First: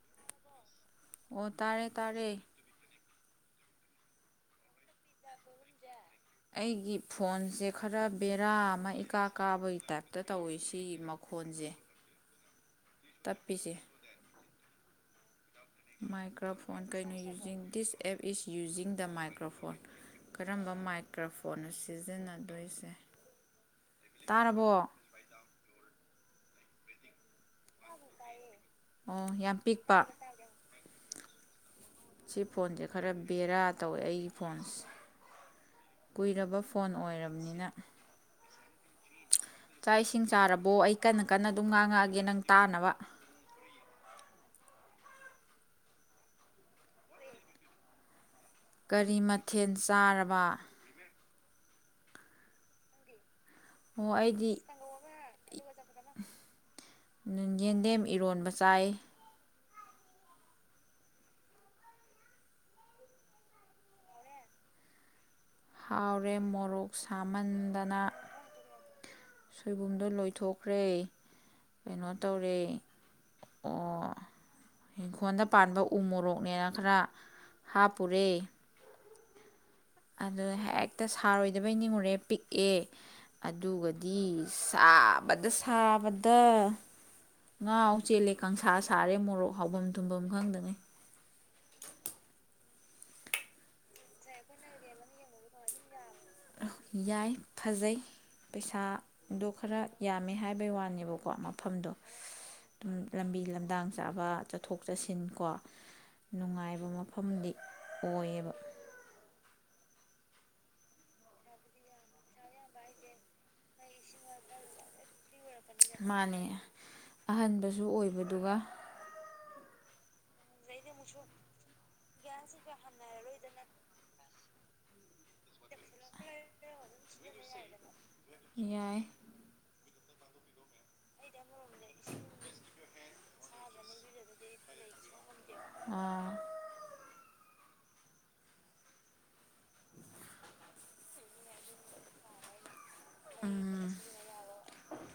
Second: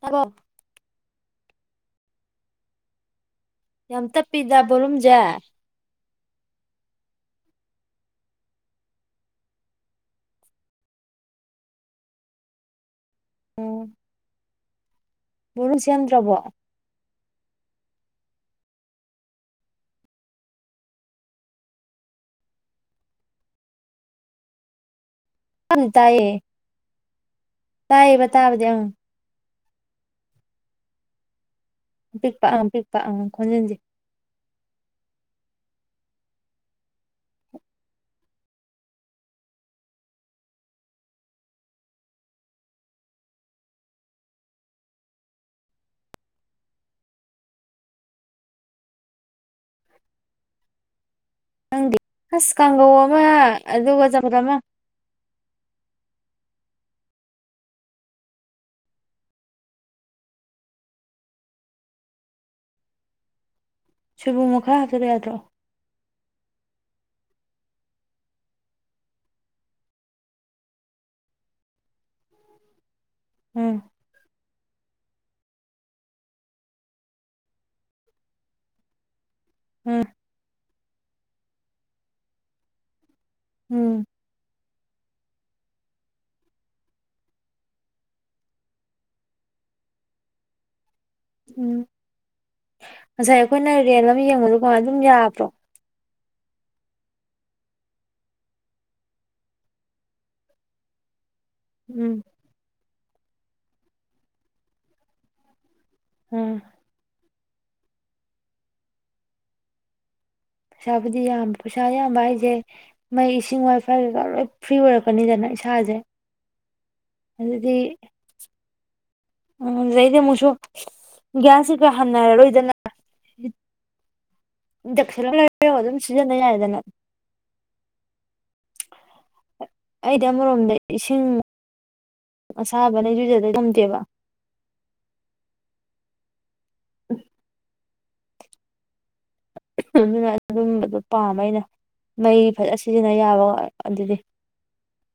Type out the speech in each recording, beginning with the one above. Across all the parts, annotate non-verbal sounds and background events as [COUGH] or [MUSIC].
ꯇꯥꯕ꯭ꯔꯦ ꯑꯣ ꯇꯥꯔꯦ ꯇꯥꯔꯦ ꯌꯥꯝ ꯇꯞꯄꯤꯗ ꯕꯣꯂꯨꯝꯖꯦ ꯑꯩꯒꯤ ꯐꯣꯟꯁꯦ ꯈꯔ ꯕꯦꯔꯥ ꯑꯃ ꯏꯀꯥ ꯀꯥꯕꯒꯤ ꯇꯥꯏꯞꯇ ꯇꯧꯋꯤ ꯁꯤꯒꯤ ꯃꯈꯣꯟꯖꯦ ꯇꯞꯄꯤꯁꯦ ꯎꯝ ꯕꯣꯂꯨꯝ ꯁꯦꯝꯗ꯭ꯔꯕꯣ ꯃꯥꯏꯀ꯭ꯔꯐꯣꯟ ꯀꯩꯅꯣ using this app is using the microphone ꯀꯔꯝꯕ ꯃꯥꯏꯀ꯭ꯔꯣꯐꯣꯟꯅ ꯁꯤꯖꯤꯟꯅꯗꯣꯏꯁꯦ ꯇꯥꯔꯕꯣ ꯇꯥꯕꯨꯗꯤ ꯇꯥꯏꯌꯦ ꯇꯥꯏꯌꯦꯕ ꯇꯕꯗꯤ ꯑꯪ ꯑꯣ ꯌꯥꯝ ꯄꯤꯛꯄ ꯁꯤ ꯄꯤꯛꯄ ꯑꯪ ꯐꯣꯟꯁꯦ ꯄꯤꯛꯄ ꯈꯔ ꯑꯪ ꯕꯦꯔꯥ ꯈꯣꯟꯖꯦꯜꯁꯦ ꯇꯧꯋꯦ ꯑꯩꯒꯤ ꯐꯣꯟꯁꯦ ꯀꯨꯏꯔꯕ ꯐꯣꯟ ꯑꯣꯏꯔꯃꯤꯅ ꯆꯥꯛ ꯏꯁꯤꯡ ꯆꯥꯔꯕꯣ ꯑꯩ ꯀꯟꯅ ꯀꯟꯅ ꯑꯗꯨꯝ ꯉꯥꯡꯉꯛꯑꯒꯦ ꯅꯪ ꯇꯥꯅꯕ ꯀꯔꯤ ꯃꯊꯦꯜ ꯆꯥꯔꯕ ꯅꯪꯗꯤ ꯑꯁ ꯀꯥꯡꯒꯧ ꯑꯃ ꯑꯣ ꯑꯗꯨꯒ ꯆꯝꯐꯨꯗ ꯑꯩꯗꯤ ꯑꯃ ꯌꯦꯟꯗꯦꯝ ꯏꯔꯣꯟꯕ ꯆꯥꯏ ꯁꯣꯏꯕꯨꯝꯃ ꯈꯔ ꯍꯥꯞꯆꯔ ꯌꯥꯗ꯭ꯔꯣ ꯍꯥꯎꯔꯦ ꯃꯣꯔꯣꯛ ꯁꯥꯃꯟꯗꯅ ꯁꯣꯏꯕꯨꯝꯗꯣ ꯂꯣꯏꯊꯣꯛꯈ꯭ꯔꯦ ꯀꯩꯅꯣ ꯇꯧꯔꯦ ꯎꯝ ꯑꯣ ꯏꯪꯈꯣꯜꯗ ꯄꯥꯟꯕ ꯎ ꯃꯣꯔꯣꯛꯅꯦꯅ ꯈꯔ ꯍꯥꯞꯄꯨꯔꯦ ꯎꯝ ꯑꯗ ꯍꯦꯛ ꯇ ꯁꯥꯔꯣꯏꯗꯕꯣꯏ ꯅꯤꯡꯉꯨꯔꯦ ꯄꯤꯛꯑꯦ ꯎꯝ ꯑꯗꯨꯒꯗꯤ ꯁꯥꯕꯗ ꯁꯥꯕꯗ ꯉꯥꯥꯎ ꯆꯦꯜꯂꯦ ꯀꯥꯡꯪꯁꯥ ꯁꯥꯔꯦ ꯃꯣꯔꯣꯛ ꯍꯥꯎꯕꯝ ꯊꯨꯝꯕꯝ ꯈꯪꯗꯉꯩ ꯎꯝ ꯉꯁꯥꯏ ꯑꯩꯈꯣꯏꯅ ꯔꯦꯟ ꯑꯃ ꯌꯦꯡꯕꯗꯨꯀꯣ ꯑꯗꯨꯝ ꯌꯥꯗꯔꯣ ꯌꯥꯏ ꯐꯖꯩ ꯄꯩꯁꯥ ꯗꯣ ꯈꯔ ꯌꯥꯝꯃꯦ ꯍꯥꯏꯕꯩ ꯋꯥꯅꯦꯕꯀꯣ ꯃꯐꯝꯗꯣ ꯎꯝ ꯑꯗꯨꯝ ꯂꯝꯕꯤ ꯂꯝꯗꯥꯡ ꯆꯥꯕ ꯆꯠꯊꯣꯛ ꯆꯠꯁꯤꯟ ꯀꯣ ꯎꯝ ꯅꯨꯡꯉꯥꯏꯕ ꯃꯐꯝꯗꯤ ꯑꯣꯏꯌꯦꯕ ꯄꯩꯁꯥꯕꯨꯗꯤ ꯌꯥꯝ ꯄꯩꯁꯥ ꯌꯥꯝꯕ ꯍꯥꯏꯁꯦ ꯃꯩ ꯏꯁꯤꯡ ꯋꯥꯏ ꯐꯥꯏ ꯀꯩꯀꯥ ꯂꯣꯏ ꯐ꯭ꯔꯤ ꯑꯣꯏꯔꯛ ꯃꯥꯅꯦ ꯑꯗꯨꯗꯤ ꯑꯍꯟꯕꯁꯨ ꯑꯣꯏꯕꯗꯨꯒ ꯎꯝ ꯂꯩꯩꯗꯦ ꯃꯨꯁꯨ ꯒ꯭ꯌꯥꯟꯁꯤꯒ ꯍꯟꯅꯔꯔꯣꯏꯗꯅ ꯗꯈꯤ [INAUDIBLE] ꯀꯣ ꯑꯗꯨꯝ ꯁꯤꯖꯤꯟꯅꯕ ꯌꯥꯏꯗꯅ ꯌꯥꯏ ꯑꯩꯗꯤ ꯑꯃꯔꯣꯝꯗ ꯏꯁꯤꯡ ꯑꯁꯥꯕꯅ ꯏꯔꯨꯖꯗ꯭ꯔꯗꯤ ꯉꯝꯗꯦꯕ ꯑ ꯑꯗꯨꯅ ꯑꯗꯨꯝꯕꯗꯣ ꯄꯥꯝꯕ ꯑꯩꯅ ꯃꯩ ꯐꯖꯁ ꯁꯤꯖꯤꯟꯅ ꯌꯥꯕ ꯑꯗꯨꯗꯤ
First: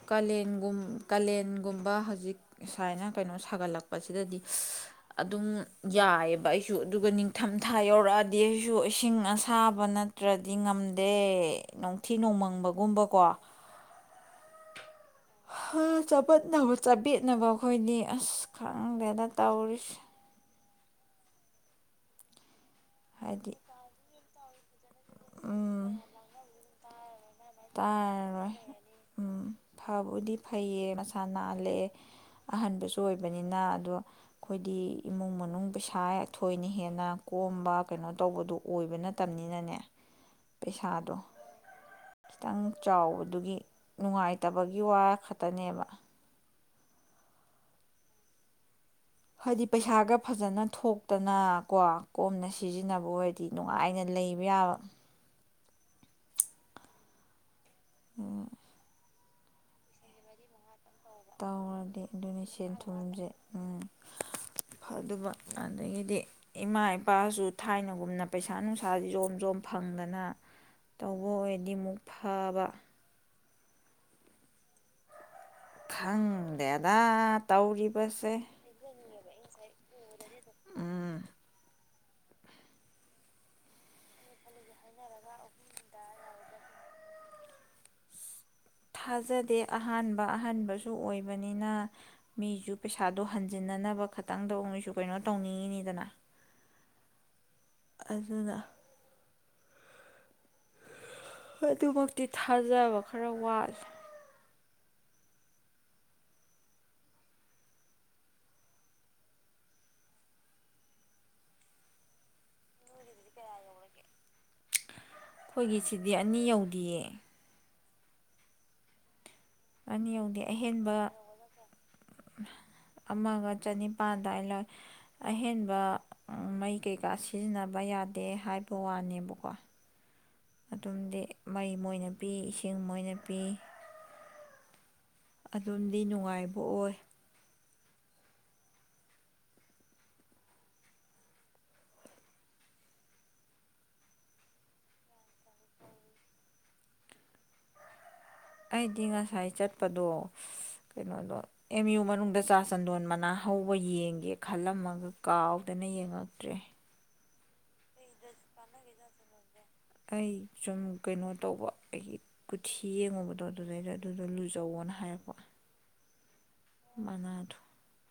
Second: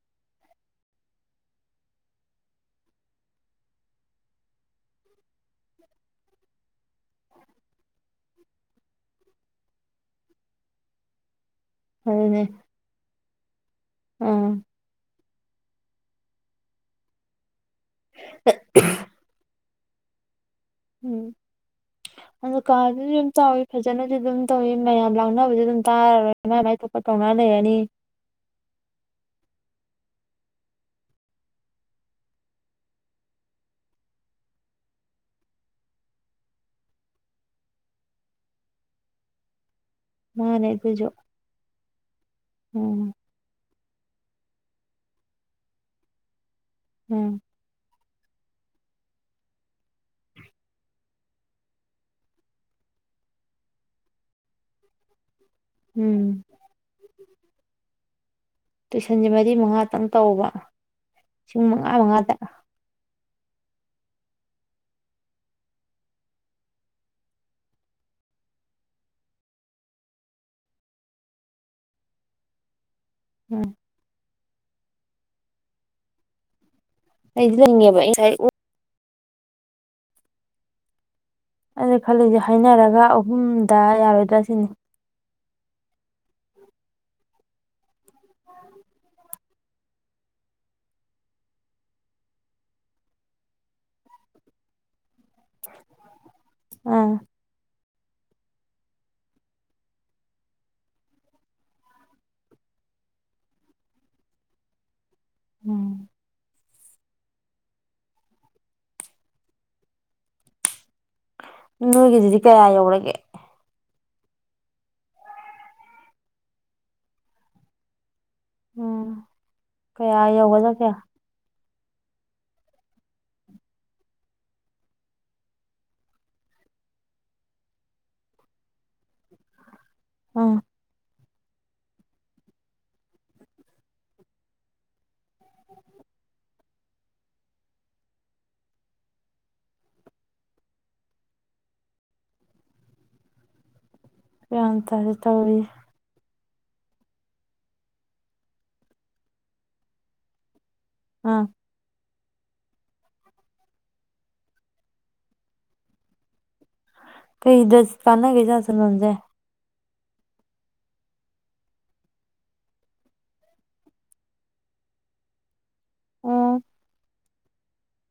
ꯀꯥꯂꯦꯟꯒꯨꯝ ꯀꯥꯂꯦꯟꯒꯨꯝꯕ ꯍꯧꯖꯤꯛ ꯁꯨꯃꯥꯏꯅ ꯀꯩꯅꯣ ꯁꯥꯒꯠꯂꯛꯄꯁꯤꯗꯗꯤ ꯑꯗꯨꯝ ꯌꯥꯏꯑꯕ ꯑꯩꯁꯨ ꯑꯗꯨꯒ ꯅꯤꯡꯊꯝꯊꯥ ꯌꯧꯔꯛꯑꯗꯤ ꯑꯩꯁꯨ ꯏꯁꯤꯡ ꯑꯁꯥꯕ ꯅꯠꯇ꯭ꯔꯗꯤ ꯉꯝꯗꯦ ꯅꯨꯡꯊꯤ ꯅꯣꯡꯃꯪꯕꯒꯨꯝꯕꯀꯣ ꯎꯝ ꯍꯥ ꯆꯕꯠꯅꯕ ꯆꯕꯦꯠꯅꯕ ꯑꯈꯣ ꯑꯩꯈꯣꯏꯗꯤ ꯑꯁ ꯈꯪꯗꯦꯅ ꯇꯧꯔꯤꯁ ꯎꯝ ꯑꯗ ꯀꯥꯗꯨꯁꯨ ꯌꯥꯝ ꯍꯥꯏꯗꯤ ꯆꯥꯎꯋꯤ ꯐꯖꯅꯗꯤ ꯑꯗꯨꯝ ꯇꯧꯏ ꯃꯌꯥꯝ ꯂꯥꯡꯅꯕꯗꯤ ꯑꯗꯨꯝ ꯇꯥꯔꯔꯣꯏ ꯇꯧꯅ ꯂꯩꯔꯅꯤ ꯇꯔꯔꯣꯏ ꯎꯝ ꯐꯕꯨꯗꯤ ꯐꯩꯌꯦ ꯃꯁꯥ ꯅꯥꯜꯦ ꯑꯍꯟꯕꯁꯨ ꯑꯣꯏꯕꯅꯤꯅ ꯑꯗꯣ ꯑꯩꯈꯣꯏꯗꯤ ꯏꯃꯨꯡ ꯃꯅꯨꯡ ꯄꯩꯁꯥ ꯊꯣꯏꯅ ꯍꯦꯟꯅ ꯀꯣꯝꯕ ꯀꯩꯅꯣ ꯇꯧꯕꯗꯣ ꯑꯣꯏꯕ ꯅꯠꯇꯕꯅꯤꯅꯅꯦ ꯃꯥꯅꯦ ꯑꯈꯣꯏꯖꯨ ꯄꯩꯁꯥꯗꯣ ꯈꯤꯇꯪ ꯆꯥꯎꯕꯗꯨꯒꯤ ꯅꯨꯡꯉꯥꯏꯇꯕꯒꯤ ꯋꯥ ꯈꯛꯇꯅꯦꯕ ꯎꯝ ꯍꯥꯏꯗꯤ ꯄꯩꯁꯥꯒ ꯐꯖꯅ ꯊꯣꯛꯇꯅ ꯀꯣ ꯀꯣꯝꯅ ꯁꯤꯖꯤꯟꯅꯕ ꯑꯣꯏꯔꯗꯤ ꯅꯨꯡꯉꯥꯏꯅ ꯂꯩꯕ ꯌꯥꯕ ꯎꯝ ꯑꯣ ꯁꯟꯁ ꯃꯔꯤ ꯃꯉꯥꯇꯪ ꯇꯧꯕ ꯂꯤꯁꯤꯡ ꯃꯉꯥ ꯇꯧꯔꯗꯤ ꯃꯉꯥꯗ ꯑꯗꯨꯅꯦ ꯁꯦꯟꯊꯨꯝꯁꯦ ꯎꯝ ꯐ ꯑꯗꯨꯕ ꯑꯗꯒꯤꯗꯤ ꯏꯃꯥ ꯏꯄꯥꯁꯨ ꯊꯥꯏꯅꯒꯨꯝꯅ ꯄꯩꯁꯥ ꯅꯨꯡꯁꯥꯁꯤ ꯖꯣꯝ ꯖꯣꯝ ꯐꯪꯗꯅ ꯇꯧꯕ ꯑꯣꯏꯔꯗꯤ ꯑꯃꯨꯛ ꯐꯕ ꯎꯝ ꯈꯪꯗꯦ ꯗ ꯂꯩꯗꯤ ꯂꯩꯅꯤꯡꯉꯦꯕ ꯑꯩ ꯇꯧꯔꯤꯕꯁꯦ ꯉꯁꯥꯏ ꯎꯝ ꯑꯩꯅ ꯈꯜꯂꯤꯁꯦ ꯍꯥꯏꯅꯔꯒ ꯑꯍꯨꯝꯗ ꯌꯥꯔꯣꯏꯗ꯭ꯔꯥ ꯁꯤꯅꯤ ꯊꯥꯖꯗꯦ ꯑꯍꯥꯟꯕ ꯑꯍꯥꯟꯕꯁꯨ ꯑꯣꯏꯕꯅꯤꯅ ꯃꯤꯁꯨ ꯄꯩꯁꯥꯗꯣ ꯍꯟꯖꯤꯟꯅꯅꯕ ꯈꯇꯪꯗ ꯑꯣꯏꯁꯨ ꯀꯩꯅꯣ ꯇꯧꯅꯤꯡꯉꯤꯅꯤꯗꯅ ꯑꯥ ꯑꯗꯨꯅ ꯑꯗꯨꯃꯛꯇꯤ ꯊꯥꯖꯕ ꯈꯔ ꯋꯥꯠꯂꯦ ꯎꯝ ꯅꯣꯏꯒꯤꯗꯨꯗꯤ ꯀꯌꯥ ꯌꯧꯔꯒꯦ ꯑꯩꯈꯣꯏꯒꯤ ꯁꯤꯗꯤ ꯑꯅꯤ ꯌꯧꯗꯤꯌꯦ ꯎꯝ ꯑꯅꯤ ꯀꯌꯥ ꯌꯧꯗꯦ ꯌꯧꯕꯅ ꯀꯌꯥ ꯑꯍꯦꯟꯕ ꯑꯃꯒ ꯆꯅꯤꯄꯥꯜꯗ ꯑꯗꯥꯏꯅ ꯂꯧꯋꯦ ꯑꯍꯦꯟꯕ ꯃꯩ ꯀꯩꯀꯥ ꯁꯤꯖꯤꯟꯅꯕ ꯌꯥꯗꯦ ꯍꯥꯏꯕ ꯋꯥꯅꯦꯕꯀꯣ ꯎꯝ ꯑꯗꯨꯝꯗꯤ ꯃꯩ ꯃꯣꯏꯅ ꯄꯤ ꯏꯁꯤꯡ ꯃꯣꯏꯅ ꯄꯤ ꯑꯗꯨꯝꯗꯤ ꯅꯨꯡꯉꯥꯏꯕ ꯑꯣꯏ ꯌꯥꯝ ꯐꯔꯦ ꯇꯧꯋꯤꯖꯦ ꯑꯩꯗꯤ ꯉꯁꯥꯏ ꯆꯠꯄꯗꯣ ꯀꯩꯅꯣꯗꯣ ꯑꯥ ꯑꯦꯝ ꯌꯨ ꯃꯅꯨꯡ ꯗ ꯆꯥ ꯆꯟꯗꯣꯟ ꯃꯅꯥ ꯍꯧꯕ ꯌꯦꯡꯒꯦ ꯈꯜꯂꯝꯃꯒ ꯀꯥꯎꯗꯅ ꯌꯦꯡꯉꯛꯇ꯭ꯔꯦ ꯀꯩꯗ ꯀꯥꯟꯅꯒꯦ ꯆꯥ ꯆꯟꯗꯣꯟꯖꯦ ꯑꯩ ꯁꯨꯝ ꯀꯩꯅꯣ ꯇꯧꯕ ꯑꯩꯒꯤ ꯀꯨꯊꯤ ꯌꯦꯡꯉꯨꯕꯗꯣ ꯑꯗꯨꯗꯩꯗ ꯑꯗꯨꯗꯣ ꯂꯨꯖꯧꯋꯣꯅ ꯍꯥꯏꯔꯛꯄ ꯑꯣ [UNINTELLIGIBLE]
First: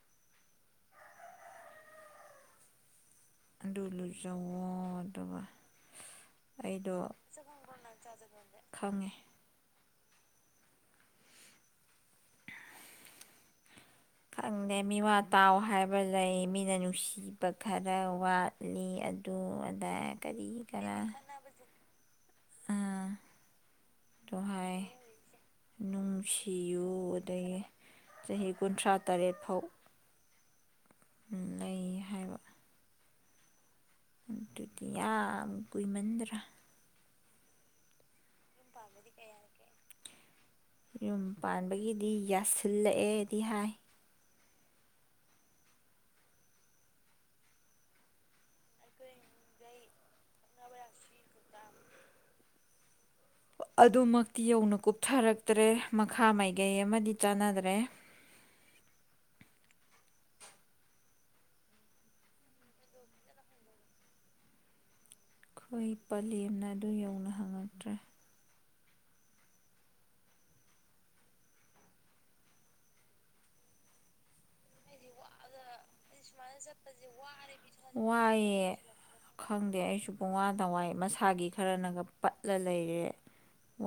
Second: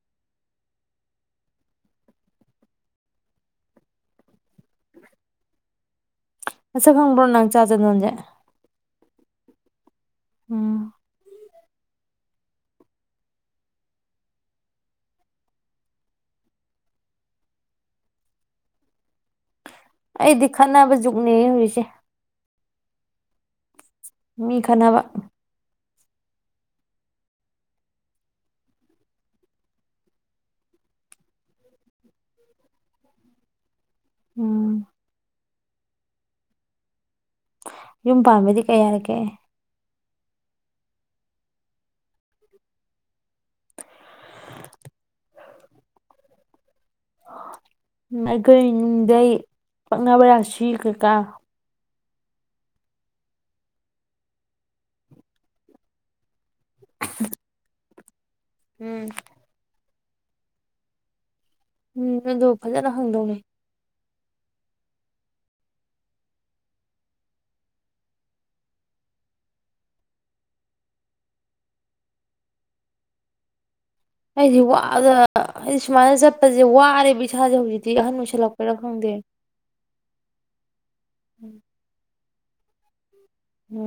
ꯂꯨꯖꯧꯋꯣ ꯑꯗꯨꯒ ꯃꯁꯛ ꯑꯩꯗꯣ ꯈꯪꯕ꯭ꯔꯣ ꯅꯪ ꯆꯥ ꯆꯗꯣꯟꯁꯦ ꯈꯪꯉꯦ ꯎꯝ ꯈꯪꯗꯦ ꯃꯤꯋꯥꯇꯥꯎ ꯍꯥꯏꯕ ꯂꯩ ꯃꯤꯅ ꯅꯨꯡꯁꯤꯕ ꯈꯔ ꯋꯥꯠꯂꯤ ꯨ ꯑꯗꯨ ꯑꯗꯥ ꯑꯩꯗꯤ ꯀꯔꯤ ꯈꯠꯅꯕ ꯀꯔꯥ ꯖꯨꯛꯅꯦ ꯍꯧꯖꯤꯛꯁꯦ ꯑꯥ ꯑꯗꯨ ꯃꯤ ꯍꯥꯏ ꯈꯠꯅꯕ ꯅꯨꯡꯁꯤꯌꯨ ꯑꯗꯒꯤ ꯆꯍꯤ ꯀꯨꯟꯊ꯭ꯔꯥ ꯇꯔꯦꯠ ꯐꯥꯎ ꯂꯩ ꯍꯥꯏꯕ ꯎꯝ ꯑꯗꯨꯗꯤ ꯌꯥꯝ ꯀꯨꯏꯃꯟꯗ꯭ꯔꯥ ꯌꯨꯝ ꯄꯥꯟꯕꯩꯗꯤ ꯀꯩ ꯍꯥꯏꯔꯛꯀꯦ ꯌꯨꯝ ꯄꯥꯟꯕꯒꯤꯗꯤ ꯌꯥꯁꯤꯜꯂꯛꯑꯦꯗꯤ ꯍꯥꯏ ꯅꯈꯣꯏꯗꯩ ꯄꯛꯅꯕ ꯔꯥꯁꯤ ꯀꯩꯀꯥ ꯑꯗꯨꯃꯛꯇꯤ ꯌꯧꯅ ꯀꯨꯞꯊꯔꯛꯇ꯭ꯔꯦ ꯃꯈꯥ ꯃꯥꯏ ꯀꯩ ꯑꯃꯗꯤ ꯆꯥꯟꯅꯗ꯭ꯔꯦ ꯎꯝ ꯎꯝ ꯑꯗꯨ ꯐꯖꯅ ꯍꯪꯗꯧꯅꯤ ꯑꯩꯈꯣꯏ ꯄꯂꯦꯝꯅ ꯑꯗꯨ ꯌꯧꯅ ꯍꯪꯉꯛꯇ꯭ꯔꯦ ꯑꯩꯗꯤ ꯋꯥ ꯋꯥꯔꯦꯕ ꯏꯁꯥꯁꯦ ꯍꯧꯖꯤꯛꯇꯤ ꯑꯍꯟ ꯑꯣꯏꯁꯜꯂꯛꯄꯩꯔꯥ ꯋꯥꯏꯑꯦ ꯈꯪꯗꯦ ꯈꯪꯗꯦ ꯑꯩꯁꯨ ꯄꯨꯡꯋꯥꯅ ꯋꯥꯏ ꯃꯁꯥꯒꯤ ꯈꯔꯅꯒ ꯄꯠ ꯂ ꯂꯩꯔꯦ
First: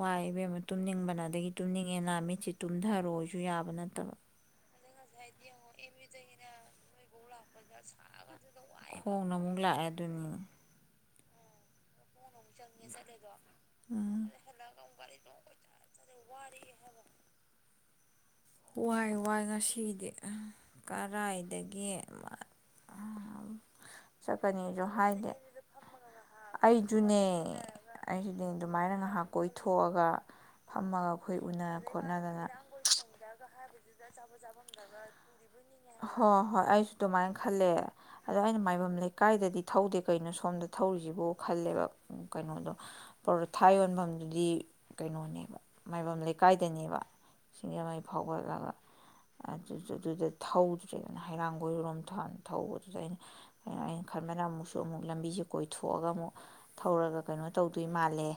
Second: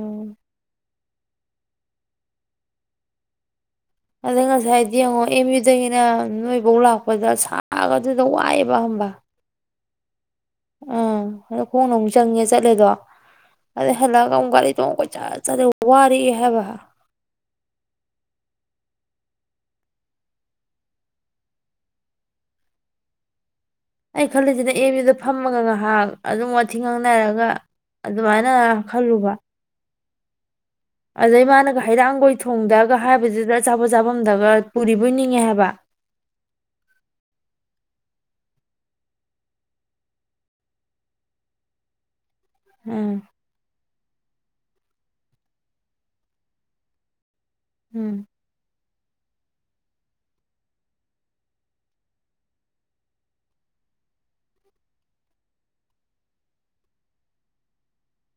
ꯋꯥꯏ ꯏꯕꯦꯝꯃ ꯇꯨꯝꯅꯤꯡꯕꯅ ꯑꯗꯒꯤ ꯇꯨꯝꯅꯤꯡ ꯑꯦꯅ ꯃꯤꯠꯁꯤ ꯇꯨꯝꯗꯔꯣꯁꯨ ꯌꯥꯕ ꯅꯠ ꯑꯗꯩ ꯉꯁꯥꯏꯗꯤ ꯌꯦꯡꯉꯣ ꯑꯦꯝ ꯌꯨ ꯗꯒꯤꯅ ꯅꯣꯏ ꯕꯧ ꯂꯥꯛꯄꯗ ꯁꯥꯒꯗꯨꯗ ꯋꯥꯏꯑꯦꯕ ꯈꯣꯡꯅ ꯑꯃꯨ ꯂꯥꯛ ꯑꯦ ꯑꯗꯨꯅ ꯑ ꯈꯣꯡꯅ ꯃꯨꯛ ꯆꯪꯉꯦ ꯆꯠꯂꯦꯗꯣ ꯑꯗꯩ ꯍꯜꯂꯛꯑꯒ ꯑꯃꯨꯛ ꯒꯥꯔꯤ ꯇꯣꯡꯉ ꯀꯣꯏꯆꯠ ꯆꯠꯂꯦ ꯋꯥꯔꯛꯑꯦ ꯍꯥꯏꯕ ꯋꯥꯏ ꯋꯥꯏ ꯉꯁꯤꯗꯤ ꯀꯔꯥꯏꯗꯒꯤ ꯑꯩ ꯈꯜꯂꯤꯁꯤꯗ ꯆꯠꯀꯅꯤꯁꯨ ꯑꯦꯝ ꯌꯨꯗ ꯍꯥꯏꯗꯦ ꯐꯝꯃꯒ ꯉꯥꯏꯍꯥꯛ ꯑꯗꯨꯝ ꯋꯥꯊꯤ ꯑꯩꯁꯨꯅꯦ ꯉꯥꯡꯅꯔꯒ ꯑꯩꯁꯨꯅꯦ ꯑꯗꯨꯃꯥꯏꯅ ꯉꯥꯏꯍꯥꯛ ꯈꯜꯂꯨꯕ ꯀꯣꯏꯊꯣꯛꯑꯒ ꯐꯝꯃꯒ ꯑꯩꯈꯣꯏ ꯑꯗꯩ ꯎꯅ ꯃꯥꯅꯒ ꯍꯩꯔꯥꯡꯒꯣꯏ ꯊꯣꯡꯗꯒ ꯍꯥꯏꯕꯗꯨꯗ ꯑꯆꯥꯄꯣꯠ ꯆꯥꯐꯝꯗꯒ ꯄꯨꯔꯤꯕꯣꯏ ꯅꯤꯡꯉꯦ ꯍꯥꯏꯕ ꯍꯣ ꯍꯣꯏ ꯑꯩꯁꯨ ꯑꯗꯨꯃꯥꯏꯅ ꯈꯜꯂꯦ ꯑꯗꯣ ꯑꯩꯅ ꯃꯥꯏꯕꯝ ꯂꯩꯀꯥꯏꯗꯗꯤ ꯊꯧꯗꯦ ꯀꯩꯅꯣ ꯁꯣꯝꯗ ꯊꯧꯔꯤꯁꯤꯕꯨ ꯈꯜꯂꯦꯕ ꯎꯝ ꯀꯩꯅꯣꯗꯣ ꯎꯝ ꯄꯔꯣ ꯊꯥ ꯌꯣꯟꯕꯝ ꯑꯗꯨꯗꯤ ꯀꯩꯅꯣꯅꯦꯕ ꯃꯥꯏꯕꯝ ꯂꯩꯀꯥꯏꯗꯅꯦꯕ ꯎꯝ ꯍꯧꯒꯠꯂꯒ ꯑꯗꯨ ꯑꯗꯨꯗ ꯊꯧꯗ꯭ꯔꯦꯅ ꯍꯩꯔꯥꯡꯒꯣꯏꯔꯣꯝ ꯇꯥꯅ ꯊꯧꯕꯗꯨꯗ ꯑꯩꯅ ꯀꯣ ꯑꯩꯅ ꯈꯟꯕꯅ ꯑꯃꯨꯛꯁꯨ ꯑꯃꯨꯛ ꯂꯝꯕꯤꯁꯦ ꯀꯣꯏꯊꯣꯛꯑꯒ ꯑꯃꯨꯛ ꯊꯧꯔꯒ ꯀꯩꯅꯣ ꯇꯧꯗꯣꯏ ꯃꯥꯜꯂꯦ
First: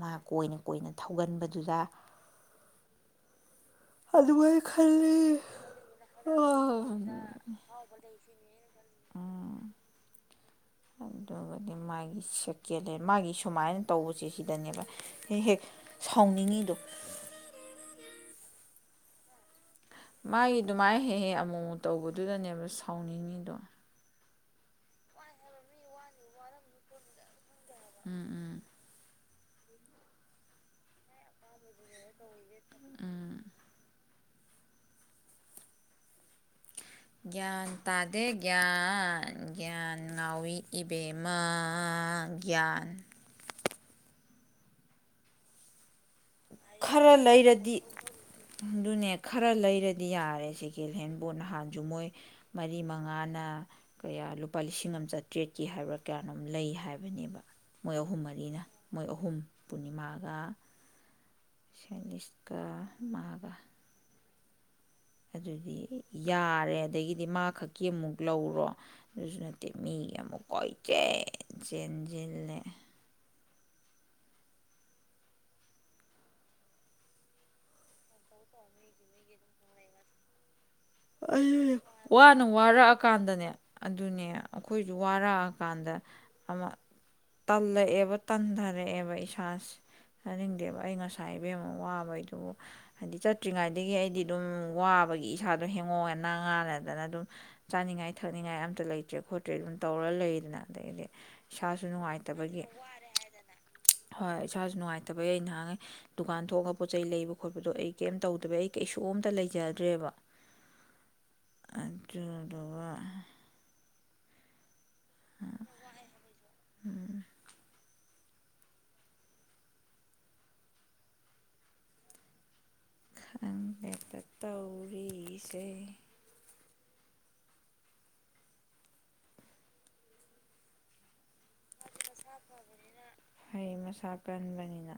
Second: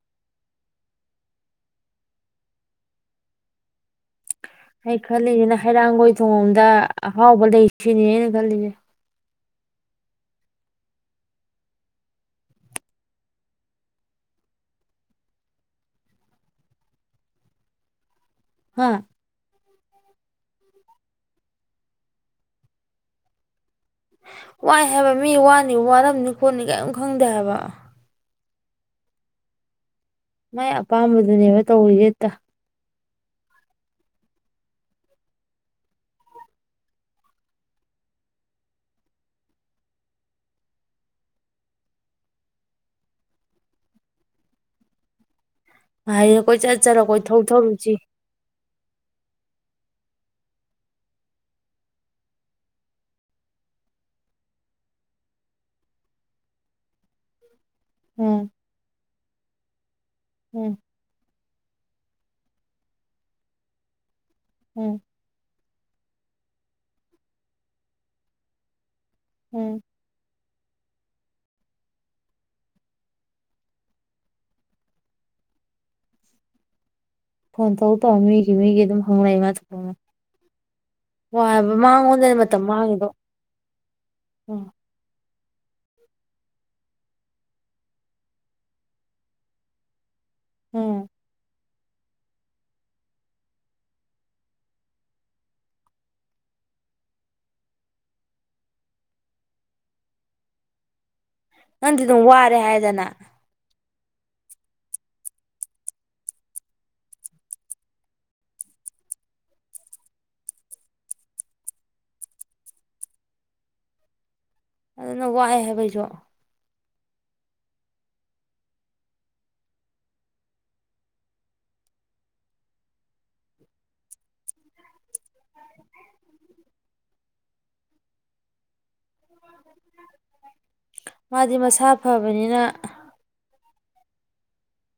ꯃꯥ ꯀꯣꯏꯅ ꯀꯣꯏꯅ ꯊꯧꯒꯟꯕꯗꯨꯗ ꯑꯗꯨꯃꯥꯏꯅ ꯑꯩ ꯈꯜꯂꯤ ꯈꯜꯂꯤꯁꯤꯅ ꯍꯩꯔꯥꯡꯒꯣꯏ ꯊꯣꯡꯗ ꯑꯍꯥꯎꯕ ꯂꯩꯁꯤꯅꯤꯅꯦ ꯑꯩꯅ ꯈꯜꯂꯤꯁꯦ ꯑꯗꯨꯒꯗꯤ ꯃꯥꯒꯤ ꯁꯦꯀꯦꯟ ꯍꯦꯟ ꯃꯥꯒꯤ ꯁꯨꯃꯥꯏꯅ ꯇꯧꯕꯁꯦ ꯁꯤꯗꯅꯦꯕ ꯍꯦꯛ ꯍꯦꯛ ꯁꯥꯎꯅꯤꯡꯉꯤꯗꯨ ꯍꯥ ꯃꯥꯒꯤ ꯑꯗꯨꯃꯥꯏꯅ ꯍꯦꯛ ꯍꯦꯛ ꯑꯃꯨꯨꯛ ꯇꯧꯕꯗꯨꯗꯅꯦꯕ ꯁꯥꯎꯅꯤꯡꯉꯤꯗꯣ ꯋꯥꯏ ꯍꯥꯏꯕ ꯃꯤ ꯋꯥꯅꯤ ꯋꯥꯔꯝꯅꯤ ꯈꯣꯠꯅꯤ ꯀꯔꯤꯝ ꯈꯪꯗꯦ ꯍꯥꯏꯕ ꯎꯝ ꯎꯝ ꯃꯥꯏ ꯑꯄꯥꯝꯕꯗꯨꯅꯦꯕ ꯇꯧꯔꯤꯁꯦ ꯍꯦꯛꯇ ꯒ꯭ꯌꯥꯟ ꯇꯥꯗꯦ ꯒ꯭ꯌꯥꯟ ꯒ꯭ꯌꯥꯟ ꯉꯥꯎꯋꯤ ꯏꯕꯦꯝꯃ ꯒ꯭ꯌꯥꯟ ꯍꯥꯏꯗ ꯀꯣꯏꯆꯠ ꯆꯠꯂ ꯈꯔ ꯀꯣꯏꯊꯧ ꯂꯩꯔꯗꯤ ꯊꯧꯔꯨꯁꯤ ꯑꯗꯨꯅꯦ ꯈꯔ ꯂꯩ ꯂꯩꯔꯗꯤ ꯌꯥꯔꯦ ꯁꯦꯀꯦꯟ ꯍꯦꯟꯕꯨ ꯅꯍꯥꯟꯁꯨ ꯃꯣꯏ ꯃꯔꯤ ꯃꯉꯥꯅ ꯀꯌꯥ ꯂꯨꯄꯥ ꯂꯤꯁꯤꯡ ꯑꯃ ꯆꯥꯇ꯭ꯔꯦꯠꯀꯤ ꯍꯥꯏꯕ꯭ꯔꯥ ꯀꯌꯥꯅꯣꯝ ꯂꯩ ꯍꯥꯏꯕꯅꯦꯕ ꯃꯣꯏ ꯑꯍꯨꯝ ꯎꯝ ꯃꯔꯤꯅ ꯃꯣꯏ ꯑꯍꯨꯝ ꯄꯨꯅꯤꯃꯥꯒ ꯎꯝ ꯀꯅꯤꯁꯀ ꯃꯥꯒ ꯎꯝ ꯌꯥꯔꯦ ꯑꯗꯒꯤꯗꯤ ꯃꯥ ꯈꯛꯀꯤ ꯑꯃꯨꯛ ꯂꯧꯔꯣ [UNINTELLIGIBLE] ꯅꯠꯇꯦ ꯎꯝ ꯃꯤ ꯑꯃꯨꯛ ꯀꯣꯏꯆꯦꯟ ꯆꯦꯟꯖꯤꯜꯂꯦ ꯐꯣꯟ ꯇꯧ ꯇꯧ ꯃꯤꯒꯤ ꯃꯤꯒꯤ ꯑꯗꯨꯝ ꯍꯪꯂꯩ ꯃꯥ ꯊꯣꯛꯄꯃ ꯑꯩ ꯋꯥꯅ ꯃꯥꯡꯉꯤꯗꯣ ꯋꯥꯔꯛꯑꯀꯥꯟꯗꯅꯦ ꯑꯗꯨꯅꯦ ꯎꯝ ꯑꯩꯈꯣꯏꯁꯨ ꯋꯥꯔꯛꯑ ꯀꯥꯟꯗ ꯑꯃ ꯇꯜꯂꯛꯑꯦꯕ ꯇꯟꯊꯔꯛꯑꯦꯕ ꯏꯁꯥꯁꯦ ꯆꯥꯅꯤꯡꯗꯦꯕ ꯑꯩ ꯎꯝ ꯉꯁꯥꯏ ꯏꯕꯦꯝꯃ ꯋꯥꯕꯩ ꯑꯗꯨꯕꯨ ꯍꯥꯏꯗꯤ ꯆꯠꯇ꯭ꯔꯤꯉꯩꯗꯒꯤ ꯑꯩꯗꯤ ꯑꯗꯨꯝ ꯋꯥꯕꯒꯤ ꯏꯁꯥꯗ ꯑꯗ ꯍꯦꯡꯉꯣꯉꯦ ꯅꯥ ꯉꯥꯅꯗꯅ ꯑꯗꯨꯝ ꯆꯥꯅꯤꯡꯉꯥꯏ ꯊꯛꯅꯤꯡꯉꯥꯏ ꯑꯝꯇ ꯂꯩꯇ꯭ꯔꯦ ꯈꯣꯠꯇ꯭ꯔꯦ ꯑꯗꯨꯝ ꯇꯧꯔ ꯂꯩꯗꯅ ꯑꯗꯒꯤꯗꯤ ꯏꯁꯥꯁꯨ ꯅꯪꯗ ꯗꯨꯝ ꯋꯥꯔꯦ ꯅꯨꯡꯉꯥꯏꯇꯕꯒꯤ ꯍꯥꯏꯗꯅ ꯍꯣꯏ ꯏꯁꯥꯁꯨ ꯅꯨꯡꯉꯥꯏꯇꯕꯩ ꯑꯩ ꯅꯍꯥꯟꯉꯩ ꯗꯨꯀꯥꯟ ꯊꯣꯛꯑꯒ ꯄꯣꯠ ꯆꯩ ꯂꯩꯕ ꯈꯣꯠꯄꯗꯣ ꯑꯩ ꯀꯔꯤꯝ ꯇꯧꯗꯕ ꯑꯩ ꯀꯩꯁꯨꯝꯇ ꯂꯩꯖꯗ꯭ꯔꯦꯕ ꯑꯗꯨꯗꯨꯒ ꯑꯗꯨꯅ ꯋꯥꯑꯦ ꯍꯥꯏꯕꯩꯁꯨ ꯎꯝ ꯈꯟꯕꯦꯛꯇ ꯇꯧꯔꯤꯁꯦ [UNINTELLIGIBLE] ꯃꯥꯗꯤ ꯃꯁꯥ ꯐꯕꯅꯤꯅ ꯁꯥ ꯀꯟꯕꯅꯤꯅ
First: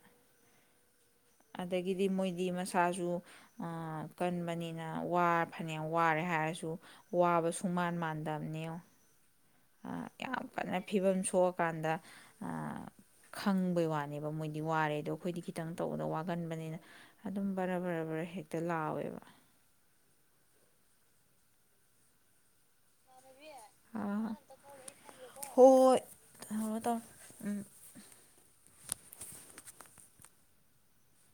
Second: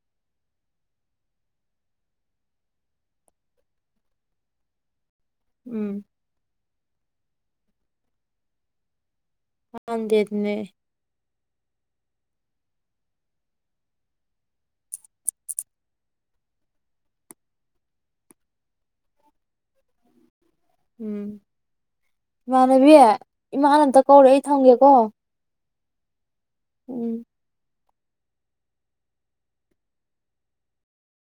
ꯑꯗꯒꯤꯗꯤ ꯃꯣꯏꯗꯤ ꯃꯁꯥꯁꯨ ꯑ ꯀꯟꯕꯅꯤꯅ ꯋꯥ ꯐꯅ꯭ꯌꯥꯝ ꯎꯝ ꯋꯥꯔꯦ ꯍꯥꯏꯔꯁꯨ ꯋꯥꯕꯁꯨꯨꯡ ꯃꯥꯟ ꯃꯥꯟꯗꯕꯅꯦ ꯌꯦꯡꯉꯣ [UNINTELLIGIBLE] ꯀꯥꯟꯗ ꯈꯪꯕꯩ ꯑ ꯋꯥꯅꯦꯕ ꯃꯣꯏꯗꯤ ꯋꯥꯔꯦ ꯑꯗꯣ ꯑꯩꯈꯣꯏꯗꯤ ꯈꯤꯇꯪ ꯇꯧꯕꯗ ꯋꯥꯒꯟꯕꯅꯤꯅ ꯑꯗꯨꯝ ꯕꯔ ꯕꯔ ꯕꯔ ꯍꯦꯛꯇ ꯂꯥꯎꯋꯦꯕ ꯎꯝ ꯃꯥꯅꯕꯤ ꯏꯃꯥꯅꯇ ꯀꯧꯔ ꯑꯩ ꯊꯪꯒꯦꯀꯣ ꯍꯣ ꯍꯣꯍꯣꯏ ꯊꯝꯃꯣ ꯊꯝꯃꯣ ꯎꯝ